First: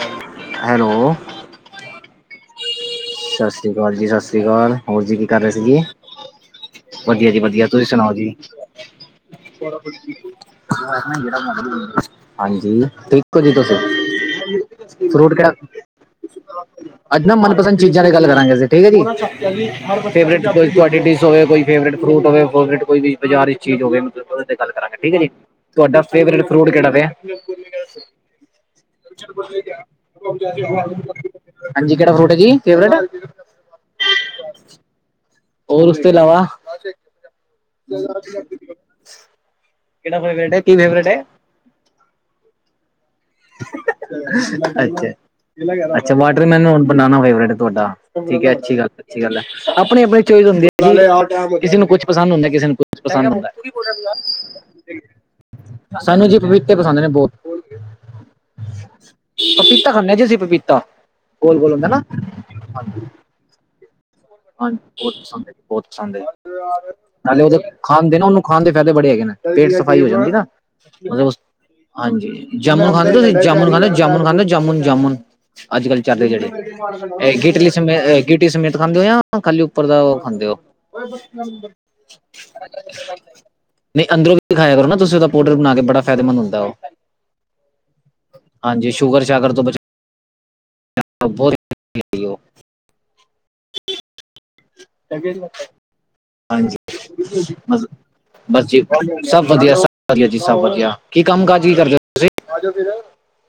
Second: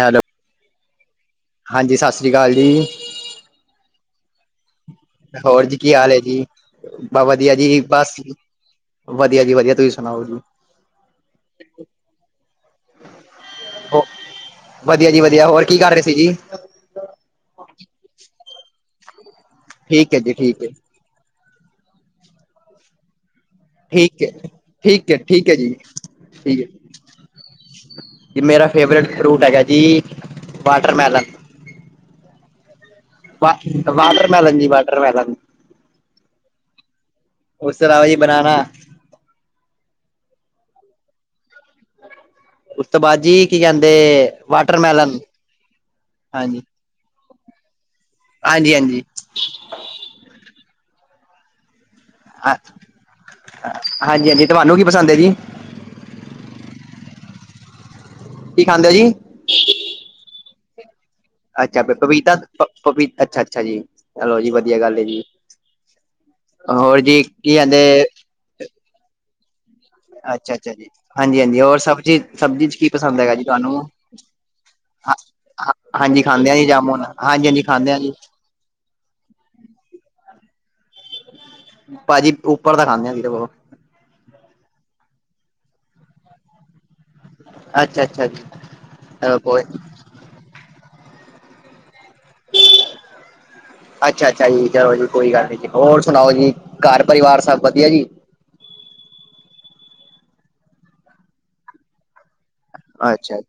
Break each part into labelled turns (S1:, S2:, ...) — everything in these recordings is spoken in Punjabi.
S1: Hello
S2: hello!
S1: ਹਾਂਜੀ ਸਤਿ ਸ਼੍ਰੀ ਅਕਾਲ ਜੀ।
S2: ਸਤਿ ਸ੍ਰੀ ਅਕਾਲ ਜੀ -ਸਤਿ ਸ਼੍ਰੀ ਅਕਾਲ ਹੋਰ ਜੀ ਕੀ ਕਰ ਰਹੇ
S1: ਹੋਰ ਜੀ
S2: ਸੀਗੇ?
S1: ਕੀ ਹਾਲ ਹੈ ਜੀ
S2: ਵਧੀਆ ਜੀ ਵਧੀਆ ਤੁਸੀਂ ਸੁਣਾਓ ਜੀ।
S1: ਵਧੀਆ ਜੀ ਵਧੀਆ ਤੁਸੀਂ ਸੁਣਾਓ ਜੀ
S2: ਹਾਂਜੀ ਜੀ ਤੁਸੀ।
S1: ਵਧੀਆ ਜੀ
S2: ਫਰੂਟ
S1: ਵਧੀਆ
S2: ਕਿਹੜਾ?
S1: ਹੋਰ ਕੀ ਕਰ ਰਹੇ ਸੀ ਜੀ
S2: ਅੱਜ ਮਨਪਸੰਦ ਚੀਜ਼ਾਂ ਦੀ ਗੱਲ ਕਰਾਂਗੇ ਅਸੀਂ ਠੀਕ ਹੈ ਜੀ
S1: ਠੀਕ ਹੈ ਜੀ
S2: ਫੇਵਰਿਟ
S1: ਠੀਕ ਹੈ
S2: ਤੁਹਾਡੀ ਡਿਸ ਹੋਏ ਕੋਈ। ਫੇਵਰਟ ਫਰੂਟ ਹੋਵੇ ਫੇਵਰਟ ਕੋਈ ਵੀ। ਬਾਜ਼ਾਰੀ ਚੀਜ਼ ਹੋਵੇ
S1: ਠੀਕ ਹੈ
S2: ਮਤਲਬ ਉਦੇ ਤੇ ਗੱਲ ਕਰਾਂਗੇ ਠੀਕ ਹੈ ਜੀ ਤੁਹਾਡਾ ਫੇ
S1: ਠੀਕ ਹੈ
S2: ਫਰੂਟ ਕਿਹੜਾ ਪੇ?
S1: ਜੀ ਮੇਰਾ ਫੇਵਰਟ ਫਰੂਟ ਹੈਗਾ ਜੀ ਵਾਟਰਮੈਲਨ।
S2: ਹਾਂਜੀ ਕਿਹੜਾ ਫਰੂਟ ਜੀ ਫੇਵਰਟ?
S1: ਵਾਟਰਮੈਲਨ ਜੀ ਵਾਟਰਮੈਲਨ।
S2: ਹੋਰ ਉਸ ਤੋਂ ਇਲਾਵਾ!
S1: ਉਸ ਤੋਂ ਇਲਾਵਾ ਜੀ ਬਨਾਨਾ।
S2: ਕਿਹੜਾ ਫੇਵਰਟ ਹੈ ਕੀ ਫੇਵਰੇਟ ਏ?
S1: ਉਸ ਤੋਂ ਬਾਅਦ ਜੀ। ਕੀ ਕਹਿੰਦੇ
S2: ਅੱਛਾ
S1: ਵਾਟਰਮੈਲਨ
S2: -ਅੱਛਾ
S1: ਹਾਂਜੀ
S2: ਵਾਟਰਮੈਨ, ਬਨਾਨਾ ਫੇਵਰੇਟ ਤੁਹਾਡਾ, ਠੀਕ ਹੈ
S1: ਹਾਂਜੀ
S2: ਅੱਛੀ ਗੱਲ,
S1: ਹਾਂਜੀ
S2: ਅੱਛੀ ਗੱਲ ਏ। ਆਪਣੀ- ਆਪਣੀ ਚੋਇਸ ਹੁੰਦੀ, ਕਿਸੇ ਨੂੰ ਕੁਛ। ਪਸੰਦ ਹੁੰਦਾ ਕਿਸੇ ਨੂੰ ਕੁਝ ਪਸੰਦ ਹੁੰਦਾ।
S1: ਹਾਂਜੀ ਹਾਂਜੀ ਤੁਹਾਨੂੰ ਕੀ ਪਸੰਦ ਹੈ ਜੀ
S2: ਸਾਨੂੰ ਜੀ ਪਪੀਤੇ ਪਸੰਦ ਨੇ ਬਹੁਤ।
S1: ਕੀ ਖਾਂਦੇ ਜੀ?
S2: ਪਪੀਤਾ ਖਾਂਦੇ ਜੀ ਅਸੀਂ ਪਪੀਤਾ। ਗੋਲ ਗੋਲ
S1: ਅੱਛਾ
S2: ਹੁੰਦਾ ਨਾ
S1: ਪਪੀਤਾ ਅੱਛਾ- ਅੱਛਾ ਜੀ। ਚਲੋ ਜੀ ਵਧੀਆ
S2: ਹਾਂਜੀ
S1: ਗੱਲ
S2: ਬਹੁਤ ਪਸੰਦ ਹੈ ਜੀ ਬਹੁਤ ਪਸੰਦ ਹੈ ਜੀ,
S1: ਹੋਰ ਜੀ
S2: ਨਾਲੇ
S1: ਕੀ
S2: ਉਹ
S1: ਕਹਿੰਦੇ
S2: ਖਾਂਦੇ ਨਾ ਉਹਨੂੰ। ਖਾਣ ਦੇ ਫਾਇਦੇ ਬੜੇ ਹੈਗੇ ਨੇ ਪੇਟ ਸਾ। ਜਾਂ
S1: ਅੱਛਾ ਅੱਛਾ ਜੀ ਹਾਂਜੀ ਹਾਂਜੀ ਹੋਰ ਸਬਜ਼ੀ
S2: ਹਾਂਜੀ
S1: ਸਬਜ਼ੀ ਚ ਕੀ
S2: ਜਾਮੁਨ ਖਾਂਦੇ
S1: ਪਸੰਦ
S2: ਤੁਸੀਂ
S1: ਹੈਗਾ ਜੀ
S2: ਜਾਮੁਨ
S1: ਤੁਹਾਨੂੰ
S2: ਖਾਂਦੇ ਜਾਮੁਨ ਖਾਂਦੇ ਜਾਮੁਨ
S1: ਹਾਂ
S2: ਜਾਮੁਨ। ਅੱਜ ਕੱਲ
S1: ਹਾਂਜੀ
S2: ਚੱਲਦੇ ਜਿਹੜੇ,
S1: ਖਾਂਦੇ ਆ ਜੀ ਜਾਮੁਨ ਹਾਂਜੀ ਹਾਂਜੀ
S2: ਗਿੱਟਲੀ
S1: ਖਾਂਦੇ ਆ
S2: ਸਮੇਤ,
S1: ਜੀ
S2: ਗਿੱਟਲੀ ਸਮੇਤ, ਖਾਂਦੇ ਹੋ ਜਾਂ ਖਾਲੀ ਉੱਪਰ ਦਾ ਉਹ ਖਾਂਦੇ ਹੋ?
S1: ਭਾਜੀ ਉੱਪਰ ਦਾ ਖਾਂਦੇ ਆ ਜੀ ਦੇਖੋ
S2: ਨਹੀਂ ਅੰਦਰੋਂ। ਖਾਇਆ ਕਰੋ ਨਾ ਤੁਸੀਂ ਉਹਦਾ ਪਾਊਡਰ ਬਣਾ ਕੇ ਬੜਾ ਫਾਇਦੇਮੰਦ ਹੁੰਦਾ ਉਹ।
S1: ਅੱਛਾ ਅੱਛਾ ਜੀ
S2: ਹਾਂਜੀ ਸ਼ੂਗਰ-
S1: ਚਲੋ
S2: ਸ਼ਾਗਰ ਤੋਂ
S1: ਕੋਈ
S2: ਬਚਾ। ਬਹੁਤ।
S1: ਅੱਛਾ- ਅੱਛਾ ਜੀ ਚਲੋ ਜੀ ਕੋਈ ਗੱਲ ਨੀ ਜੀ ਹੋਰ ਸੁਣਾਓ ਜੀ
S2: ਹਾਂਜੀ
S1: ਘਰ ਪਰਿਵਾਰ ਸਭ
S2: ਬਸ
S1: ਵਧੀਆ ਜੀ।
S2: ਬਸ ਜੀ ਸਭ ਵਧੀਆ ਸਭ ਵਧੀਆ ਜੀ ਸਭ ਵਧੀਆ ਕੀ ਕੰਮ ਕਾਜ ਕੀ ਕਰਦੇ?
S1: ਅੱਛਾ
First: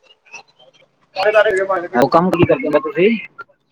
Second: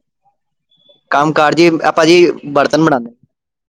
S1: ਕੰਮ ਕਾਰ ਜੀ ਆਪਾਂ ਜੀ
S2: ਕੰਮ ਕੀ ਕਰਦੇ ਹੋ
S1: ਬਰਤਨ
S2: ਤੁਸੀਂ?
S1: ਬਣਾਉਂਦੇ